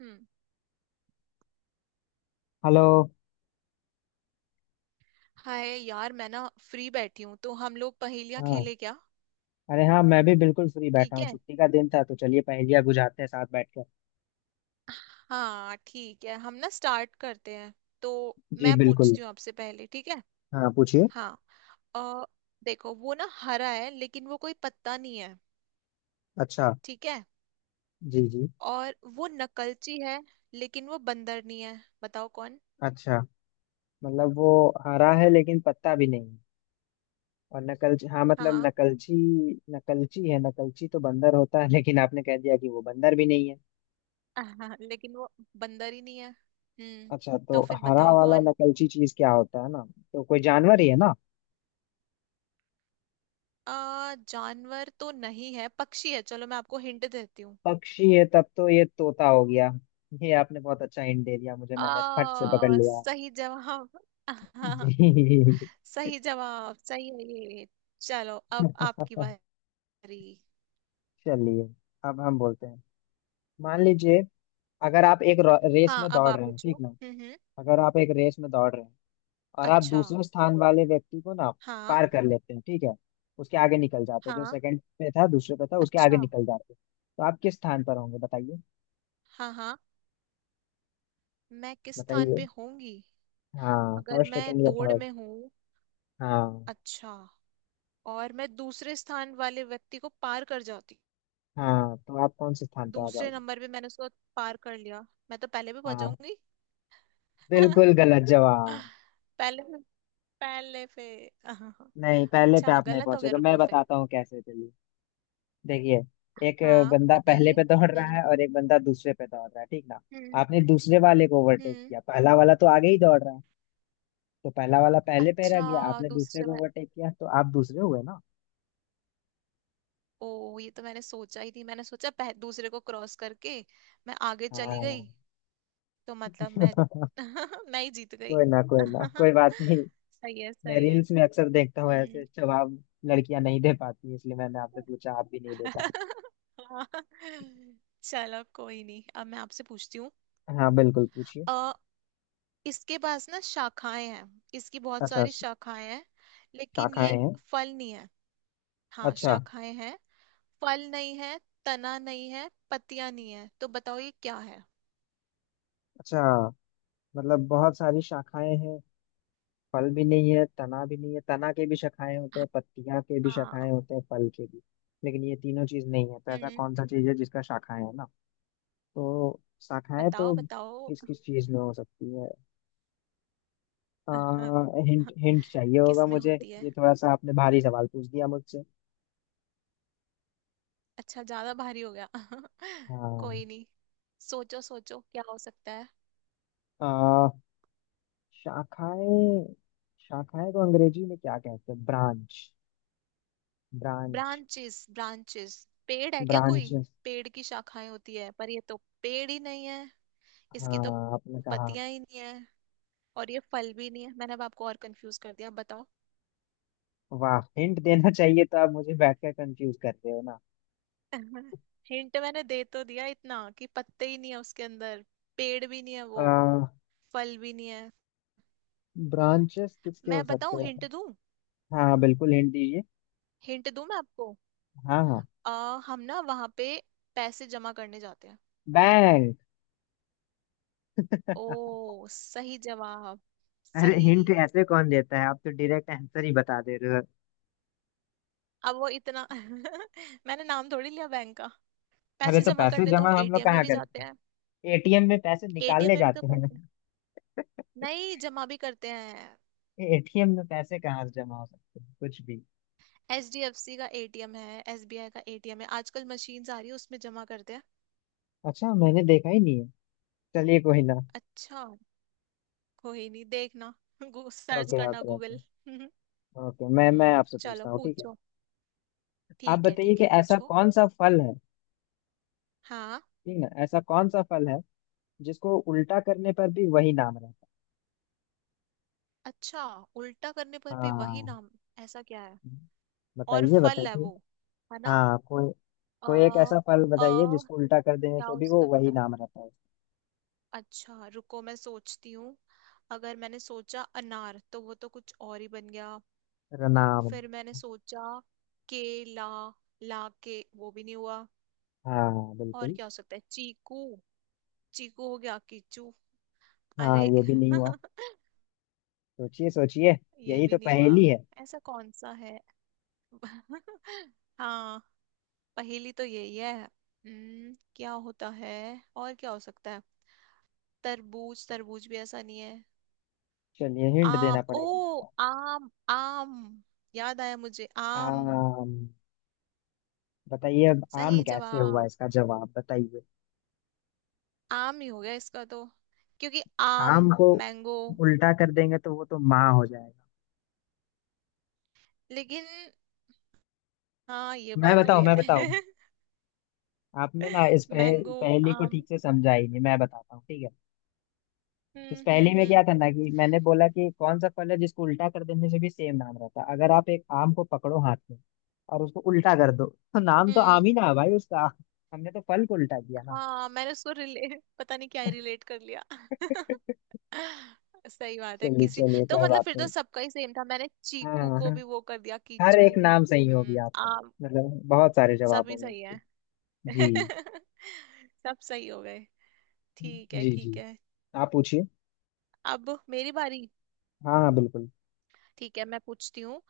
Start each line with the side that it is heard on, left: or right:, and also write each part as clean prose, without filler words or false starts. right: हम्म।
left: Hello.
right: Hi यार, मैं ना फ्री बैठी हूँ तो हम लोग पहेलियाँ
left: हाँ,
right: खेले क्या?
left: अरे हाँ, मैं भी बिल्कुल फ्री बैठा
right: ठीक
left: हूँ,
right: है।
left: छुट्टी का दिन था, तो चलिए पहेलियाँ बुझाते हैं साथ बैठ कर।
right: हाँ ठीक है, हम ना स्टार्ट करते हैं तो
left: जी
right: मैं
left: बिल्कुल।
right: पूछती हूँ आपसे पहले, ठीक है?
left: हाँ पूछिए।
right: हाँ। अ, देखो वो ना हरा है लेकिन वो कोई पत्ता नहीं है।
left: अच्छा।
right: ठीक है।
left: जी जी।
right: और वो नकलची है लेकिन वो बंदर नहीं है, बताओ कौन?
left: अच्छा, मतलब वो हरा है लेकिन पत्ता भी नहीं है। और नकलची, हाँ मतलब
right: हाँ।
left: नकलची, नकलची है। नकलची तो बंदर होता है, लेकिन आपने कह दिया कि वो बंदर भी नहीं है।
right: लेकिन वो बंदर ही नहीं है। हम्म।
left: अच्छा,
right: तो
left: तो
right: फिर
left: हरा
right: बताओ
left: वाला
right: कौन?
left: नकलची चीज क्या होता है ना, तो कोई जानवर ही है ना।
right: आ जानवर तो नहीं है, पक्षी है, चलो मैं आपको हिंट देती हूँ।
left: पक्षी है, तब तो ये तोता हो गया। ये आपने बहुत अच्छा हिंट दे दिया मुझे, मैंने फट से पकड़ लिया।
right: सही जवाब। हाँ,
left: जी।
right: सही जवाब, सही है ये। चलो अब आपकी बारी।
left: चलिए, अब हम बोलते हैं, मान लीजिए, अगर आप एक रेस
right: हाँ,
left: में
right: अब
left: दौड़
right: आप
left: रहे हैं,
right: पूछो।
left: ठीक ना।
right: हम्म।
left: अगर आप एक रेस में दौड़ रहे हैं, और आप
right: अच्छा।
left: दूसरे स्थान वाले व्यक्ति को ना
right: हाँ
left: पार कर लेते हैं, ठीक है, उसके आगे निकल जाते हैं, जो
right: हाँ।
left: सेकंड पे था, दूसरे पे था, उसके आगे
right: अच्छा।
left: निकल जाते हैं, तो आप किस स्थान पर होंगे, बताइए।
right: हाँ हाँ। मैं किस स्थान
left: बताइए,
right: पे होंगी?
left: हाँ
right: अगर
left: फर्स्ट,
right: मैं
left: सेकंड या
right: दौड़
left: थर्ड।
right: में हूँ।
left: हाँ
right: अच्छा। और मैं दूसरे स्थान वाले व्यक्ति को पार कर जाती हूँ।
left: हाँ, तो आप कौन से स्थान पे आ
right: दूसरे
left: जाओगे।
right: नंबर पे मैंने उसको पार कर लिया, मैं तो पहले भी पहुंच
left: हाँ,
right: जाऊंगी।
left: बिल्कुल गलत जवाब।
right: पहले। पहले फिर हाँ हाँ।
left: नहीं, पहले पे
right: अच्छा
left: आप नहीं
right: गलत हो गया,
left: पहुंचेगा, मैं
right: रुको फिर।
left: बताता हूँ कैसे, चलिए। देखिए, एक
right: हाँ
left: बंदा पहले
right: बताइए।
left: पे दौड़ रहा
right: हम्म
left: है, और एक बंदा दूसरे पे दौड़ रहा है, ठीक ना।
right: हम्म
left: आपने दूसरे वाले को ओवरटेक
right: हम्म।
left: किया, पहला वाला तो आगे ही दौड़ रहा है, तो पहला वाला पहले पे रह
right: अच्छा
left: गया, आपने दूसरे
right: दूसरे
left: को
right: में।
left: ओवरटेक किया, तो आप दूसरे हुए ना।
right: ओ ये तो मैंने सोचा ही थी, मैंने सोचा दूसरे को क्रॉस करके मैं आगे चली गई।
left: हाँ।
right: तो मतलब मैं मैं ही जीत गई।
left: कोई ना, कोई ना, कोई बात नहीं।
right: सही है,
left: मैं
right: सही है।
left: रील्स में अक्सर देखता हूँ ऐसे
right: हम्म।
left: जवाब, लड़कियां नहीं दे पाती, इसलिए मैंने आपसे पूछा, आप भी नहीं दे पाए।
right: हाँ। चलो कोई नहीं, अब मैं आपसे पूछती
left: हाँ बिल्कुल पूछिए।
right: हूँ। इसके पास ना शाखाएं हैं, इसकी बहुत
left: अच्छा,
right: सारी शाखाएं हैं, लेकिन ये
left: शाखाएं हैं।
right: फल नहीं है। हाँ
left: अच्छा।
right: शाखाएं हैं, फल नहीं है, तना नहीं है, पत्तियां नहीं है, तो बताओ ये क्या है?
left: अच्छा, मतलब बहुत सारी शाखाएं हैं, फल भी नहीं है, तना भी नहीं है। तना के भी शाखाएं होते हैं, पत्तियां के भी
right: हाँ।
left: शाखाएं होते हैं, फल के भी, लेकिन ये तीनों चीज नहीं है, तो ऐसा
right: हम्म।
left: कौन सा चीज है जिसका शाखाएं है ना। तो शाखाएं
right: बताओ
left: तो
right: बताओ।
left: किस किस चीज में हो सकती है। आ, हिंट हिंट चाहिए होगा
right: किसमें
left: मुझे।
right: होती है?
left: ये थोड़ा सा आपने भारी सवाल पूछ दिया मुझसे।
right: अच्छा ज्यादा भारी हो गया।
left: हाँ।
right: कोई नहीं, सोचो सोचो क्या हो सकता है।
left: आ, शाखाएं, शाखाएं को अंग्रेजी में क्या कहते हैं, ब्रांच, ब्रांच,
right: ब्रांचेस ब्रांचेस, पेड़ है क्या कोई?
left: ब्रांच।
right: पेड़ की शाखाएं होती है पर ये तो पेड़ ही नहीं है, इसकी तो
left: हाँ आपने कहा।
right: पत्तियां ही नहीं है, और ये फल भी नहीं है, मैंने अब आपको और कंफ्यूज कर दिया, बताओ।
left: वाह, हिंट देना चाहिए तो आप मुझे बैठकर कंफ्यूज कर रहे हो ना।
right: हिंट मैंने दे तो दिया इतना कि पत्ते ही नहीं है उसके अंदर, पेड़ भी नहीं है वो,
left: आ,
right: फल भी नहीं है।
left: ब्रांचेस किसके हो
right: मैं
left: सकते
right: बताऊं हिंट
left: हैं।
right: दूं?
left: हाँ बिल्कुल हिंट दीजिए।
right: हिंट दूं मैं आपको?
left: हाँ हाँ।
right: हम ना वहां पे पैसे जमा करने जाते हैं।
left: बैंक।
right: ओ सही जवाब।
left: अरे,
right: सही।
left: हिंट ऐसे कौन देता है, आप तो डायरेक्ट आंसर ही बता दे रहे हो।
right: अब वो इतना मैंने नाम थोड़ी लिया बैंक का,
left: अरे,
right: पैसे
left: तो
right: जमा
left: पैसे
right: करने तो
left: जमा
right: हम
left: हम लोग
right: एटीएम में
left: कहाँ
right: भी जाते
left: करते
right: हैं।
left: हैं, एटीएम में पैसे
right: एटीएम
left: निकालने
right: में भी तो
left: जाते हैं।
right: करते हैं, नहीं जमा भी करते हैं।
left: एटीएम में पैसे कहाँ से जमा हो सकते हैं कुछ भी।
right: एचडीएफसी का एटीएम है, एसबीआई का एटीएम है, आजकल मशीन्स आ रही है, उसमें जमा करते हैं।
left: अच्छा, मैंने देखा ही नहीं है। चलिए कोई ना।
right: अच्छा। कोई नहीं, देखना सर्च
left: ओके
right: करना
left: ओके ओके।
right: गूगल।
left: ओके, मैं
right: हम्म,
left: आपसे
right: चलो
left: पूछता हूँ, ठीक है।
right: पूछो।
left: आप
right: ठीक है
left: बताइए
right: ठीक
left: कि
right: है,
left: ऐसा
right: पूछो।
left: कौन सा फल है,
right: हाँ।
left: ठीक ना, ऐसा कौन सा फल है जिसको उल्टा करने पर भी वही नाम रहता है?
right: अच्छा, उल्टा करने पर भी वही
left: हाँ
right: नाम। ऐसा क्या है? और
left: बताइए
right: फल है
left: बताइए।
right: वो, है ना?
left: हाँ कोई,
right: अ
left: कोई एक ऐसा फल
right: अ
left: बताइए जिसको उल्टा कर देने
right: क्या
left: से
right: हो
left: भी वो
right: सकता
left: वही
right: है?
left: नाम रहता है।
right: अच्छा रुको मैं सोचती हूँ। अगर मैंने सोचा अनार तो वो तो कुछ और ही बन गया।
left: रनावली।
right: फिर मैंने सोचा केला, ला के वो भी नहीं हुआ।
left: हाँ
right: और
left: बिल्कुल।
right: क्या हो सकता है, चीकू? चीकू हो गया कीचू।
left: हाँ
right: अरे
left: ये भी नहीं हुआ। सोचिए सोचिए,
right: ये
left: यही
right: भी
left: तो
right: नहीं हुआ।
left: पहेली है।
right: ऐसा कौन सा है? हाँ, पहेली तो यही है। क्या होता है? और क्या हो सकता है? तरबूज, तरबूज भी ऐसा नहीं है।
left: चलिए हिंट देना
right: आम। ओ
left: पड़ेगा लगता है।
right: आम। आम, याद आया मुझे आम।
left: आम, बताइए अब आम
right: सही
left: कैसे हुआ
right: जवाब।
left: इसका जवाब बताइए।
right: आम ही हो गया इसका तो, क्योंकि आम
left: आम को
right: मैंगो।
left: उल्टा कर देंगे तो वो तो माँ हो जाएगा।
right: लेकिन हाँ ये
left: मैं
right: बात
left: बताऊँ,
right: भी
left: मैं बताऊँ।
right: है।
left: आपने ना इस
right: मैंगो
left: पहेली को
right: आम।
left: ठीक से समझा ही नहीं, मैं बताता हूँ ठीक है। इस पहेली में
right: हम्म।
left: क्या था ना, कि मैंने बोला कि कौन सा फल है जिसको उल्टा कर देने से भी सेम नाम रहता है। अगर आप एक आम को पकड़ो हाथ में और उसको उल्टा कर दो, तो नाम तो आम
right: हम्म।
left: ही ना है भाई उसका। हमने तो फल को उल्टा किया ना।
right: हाँ मैंने उसको रिले पता नहीं क्या रिलेट कर लिया। सही बात है
left: चलिए
right: किसी।
left: चलिए
right: तो
left: कोई
right: मतलब
left: बात
right: फिर तो
left: नहीं।
right: सबका ही सेम था, मैंने चीकू
left: हाँ
right: को
left: हाँ,
right: भी वो कर दिया
left: हर
right: कीचू।
left: एक नाम सही हो गया आपका।
right: आम।
left: मतलब बहुत सारे
right: सभी
left: जवाबों में
right: सही
left: इसके।
right: है।
left: जी
right: सब सही हो गए। ठीक है
left: जी
right: ठीक
left: जी,
right: है,
left: आप पूछिए।
right: अब मेरी बारी।
left: हाँ हाँ बिल्कुल।
right: ठीक है मैं पूछती हूँ।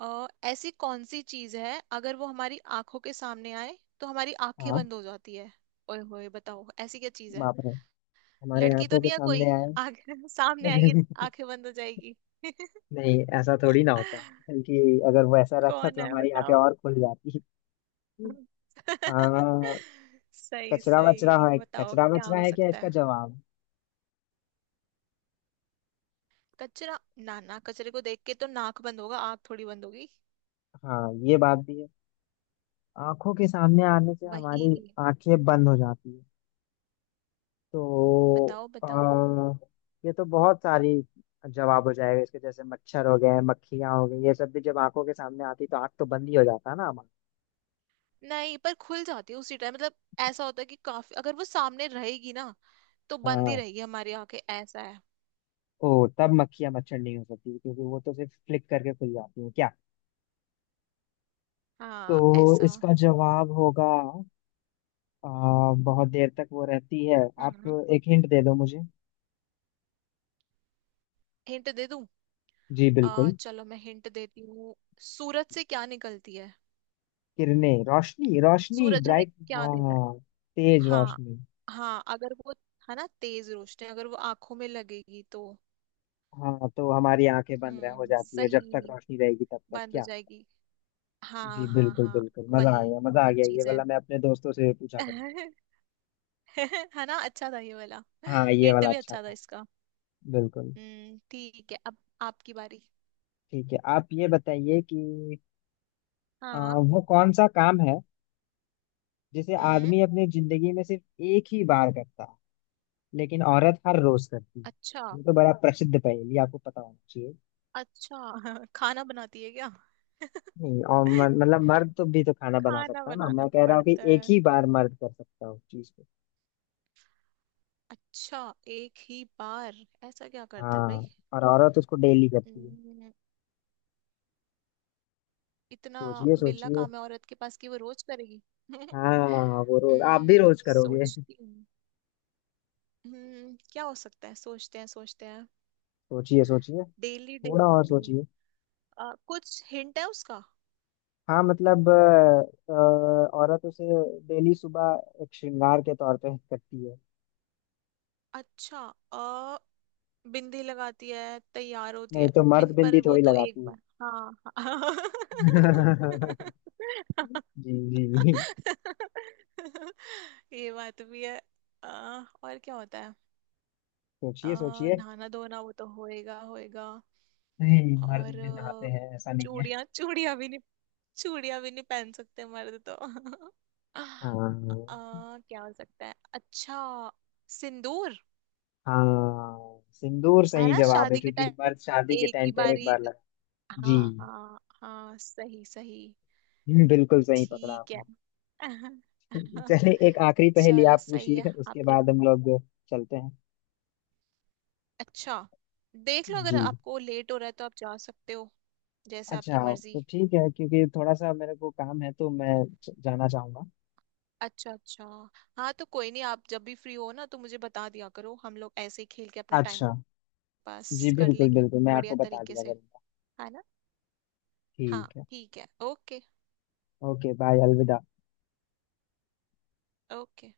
right: ऐसी कौन सी चीज है अगर वो हमारी आंखों के सामने आए तो हमारी आंखें
left: हाँ।
right: बंद हो जाती है? ओए होए बताओ, ऐसी क्या चीज है?
left: बाप रे, हमारे
right: लड़की तो
left: आंखों के
right: नहीं है
left: सामने
right: कोई?
left: आए।
right: आंखें सामने आएगी, आंखें बंद हो जाएगी।
left: नहीं, ऐसा थोड़ी ना होता, बल्कि अगर वो ऐसा रहता
right: कौन
left: तो
right: है
left: हमारी आंखें
right: बताओ।
left: और खुल जाती। आ,
right: सही
left: कचरा वचरा
right: सही
left: है,
right: बताओ,
left: कचरा
right: क्या
left: वचरा
right: हो
left: है क्या
right: सकता
left: इसका
right: है?
left: जवाब।
right: कचरा? ना ना, कचरे को देख के तो नाक बंद होगा, आंख थोड़ी बंद होगी।
left: हाँ ये बात भी है, आंखों के सामने आने से
right: वही।
left: हमारी आंखें बंद हो जाती है। तो
right: बताओ बताओ।
left: ये तो बहुत सारी जवाब हो जाएगा इसके, जैसे मच्छर हो गए, मक्खियां हो गई, ये सब भी जब आंखों के सामने आती तो आंख तो बंद ही हो जाता है ना हमारा।
right: नहीं पर खुल जाती है उसी टाइम, मतलब ऐसा होता है कि काफी अगर वो सामने रहेगी ना तो बंद ही
left: हाँ,
right: रहेगी हमारी आंखें, ऐसा है।
left: ओ तब मक्खियां मच्छर नहीं हो सकती, क्योंकि वो तो सिर्फ फ्लिक करके खुल जाती है क्या। तो
right: हाँ ऐसा।
left: इसका जवाब होगा, बहुत देर तक वो रहती है। आप
right: हम्म।
left: एक हिंट दे दो मुझे।
right: हिंट दे दूं?
left: जी
right: आ
left: बिल्कुल।
right: चलो मैं हिंट देती हूँ। सूरज से क्या निकलती है?
left: किरणें, रोशनी, रोशनी,
right: सूरज हमें
left: ब्राइट।
right: क्या देता है?
left: हाँ, तेज
right: हाँ।
left: रोशनी।
right: हाँ अगर वो है ना तेज रोशनी, अगर वो आंखों में लगेगी तो।
left: हाँ, तो हमारी आंखें बंद रह हो जाती है, जब तक
right: सही,
left: रोशनी रहेगी तब तक
right: बंद हो
left: क्या।
right: जाएगी।
left: जी
right: हाँ हाँ
left: बिल्कुल
right: हाँ।
left: बिल्कुल, मजा आ
right: वही
left: गया, मजा आ
right: वही
left: गया, ये
right: चीज है।
left: वाला मैं अपने दोस्तों से भी पूछा करूँ।
right: है ना, अच्छा था ये वाला।
left: हाँ, ये
right: हिंट
left: वाला
right: भी
left: अच्छा
right: अच्छा था
left: था।
right: इसका।
left: बिल्कुल।
right: हम्म, ठीक है अब आपकी बारी।
left: ठीक है, आप ये बताइए कि आ,
right: हाँ।
left: वो कौन सा काम है जिसे
right: हम्म।
left: आदमी अपनी जिंदगी में सिर्फ एक ही बार करता है, लेकिन औरत हर रोज करती है।
right: अच्छा
left: ये तो बड़ा प्रसिद्ध पहेली आपको पता होना चाहिए।
right: अच्छा। खाना बनाती है क्या?
left: नहीं, और मतलब मर्द तो भी तो खाना बना
right: खाना
left: सकता है ना,
right: बनाना
left: मैं कह रहा हूँ कि
right: पड़ता
left: एक
right: है?
left: ही बार मर्द कर सकता है उस चीज को।
right: अच्छा, एक ही बार? ऐसा क्या करता है भाई?
left: हाँ, और औरत उसको डेली करती है।
right: हम्म, इतना
left: सोचिए
right: वेला
left: सोचिए।
right: काम है औरत के पास कि वो रोज करेगी?
left: हाँ, वो रोज, आप भी रोज करोगे।
right: सोचती हूँ। क्या हो सकता है, सोचते हैं सोचते हैं।
left: सोचिए सोचिए,
right: डेली
left: थोड़ा और
right: डेली।
left: सोचिए।
right: कुछ हिंट है उसका?
left: हाँ मतलब औरत उसे डेली सुबह एक श्रृंगार के तौर पे करती है।
right: अच्छा। अ बिंदी लगाती है, तैयार होती
left: नहीं,
right: है?
left: तो
right: बिन
left: मर्द
right: पर
left: बिंदी
right: वो
left: थोड़ी
right: तो एक
left: लगाती है।
right: बार। हाँ। हाँ
left: जी जी जी।
right: ये बात भी है। आ, और क्या होता है?
left: सोचिए सोचिए।
right: नहाना धोना, वो तो होएगा होएगा।
left: नहीं, मर्द
right: और
left: भी नहाते हैं, ऐसा नहीं है।
right: चूड़ियां, चूड़ियां भी नहीं? चूड़ियां भी नहीं पहन सकते मर्द तो।
left: हाँ
right: क्या हो सकता है? अच्छा, सिंदूर।
left: हाँ, सिंदूर
right: है
left: सही
right: ना,
left: जवाब है,
right: शादी के
left: क्योंकि
right: टाइम,
left: मर्द शादी के
right: एक
left: टाइम
right: ही
left: पे एक
right: बारी।
left: बार लगा। जी।
right: हाँ हाँ हाँ सही सही।
left: बिल्कुल सही पकड़ा
right: ठीक है।
left: आपने। चलिए, एक आखिरी पहेली
right: चलो
left: आप
right: सही है
left: पूछिए, उसके
right: आपने।
left: बाद हम लोग चलते हैं।
right: अच्छा, देख लो अगर
left: जी।
right: आपको लेट हो रहा है तो आप जा सकते हो, जैसे
left: अच्छा,
right: आपकी मर्जी।
left: तो ठीक है, क्योंकि थोड़ा सा मेरे को काम है, तो मैं जाना चाहूंगा।
right: अच्छा अच्छा। हाँ तो कोई नहीं, आप जब भी फ्री हो ना तो मुझे बता दिया करो, हम लोग ऐसे ही खेल के अपना टाइम
left: अच्छा। जी
right: पास कर
left: बिल्कुल
right: लेंगे
left: बिल्कुल, मैं
right: बढ़िया
left: आपको बता
right: तरीके
left: दिया
right: से,
left: करूंगा।
right: है ना? हाँ
left: ठीक है।
right: ठीक है ओके।
left: ओके बाय, अलविदा।
right: ओके।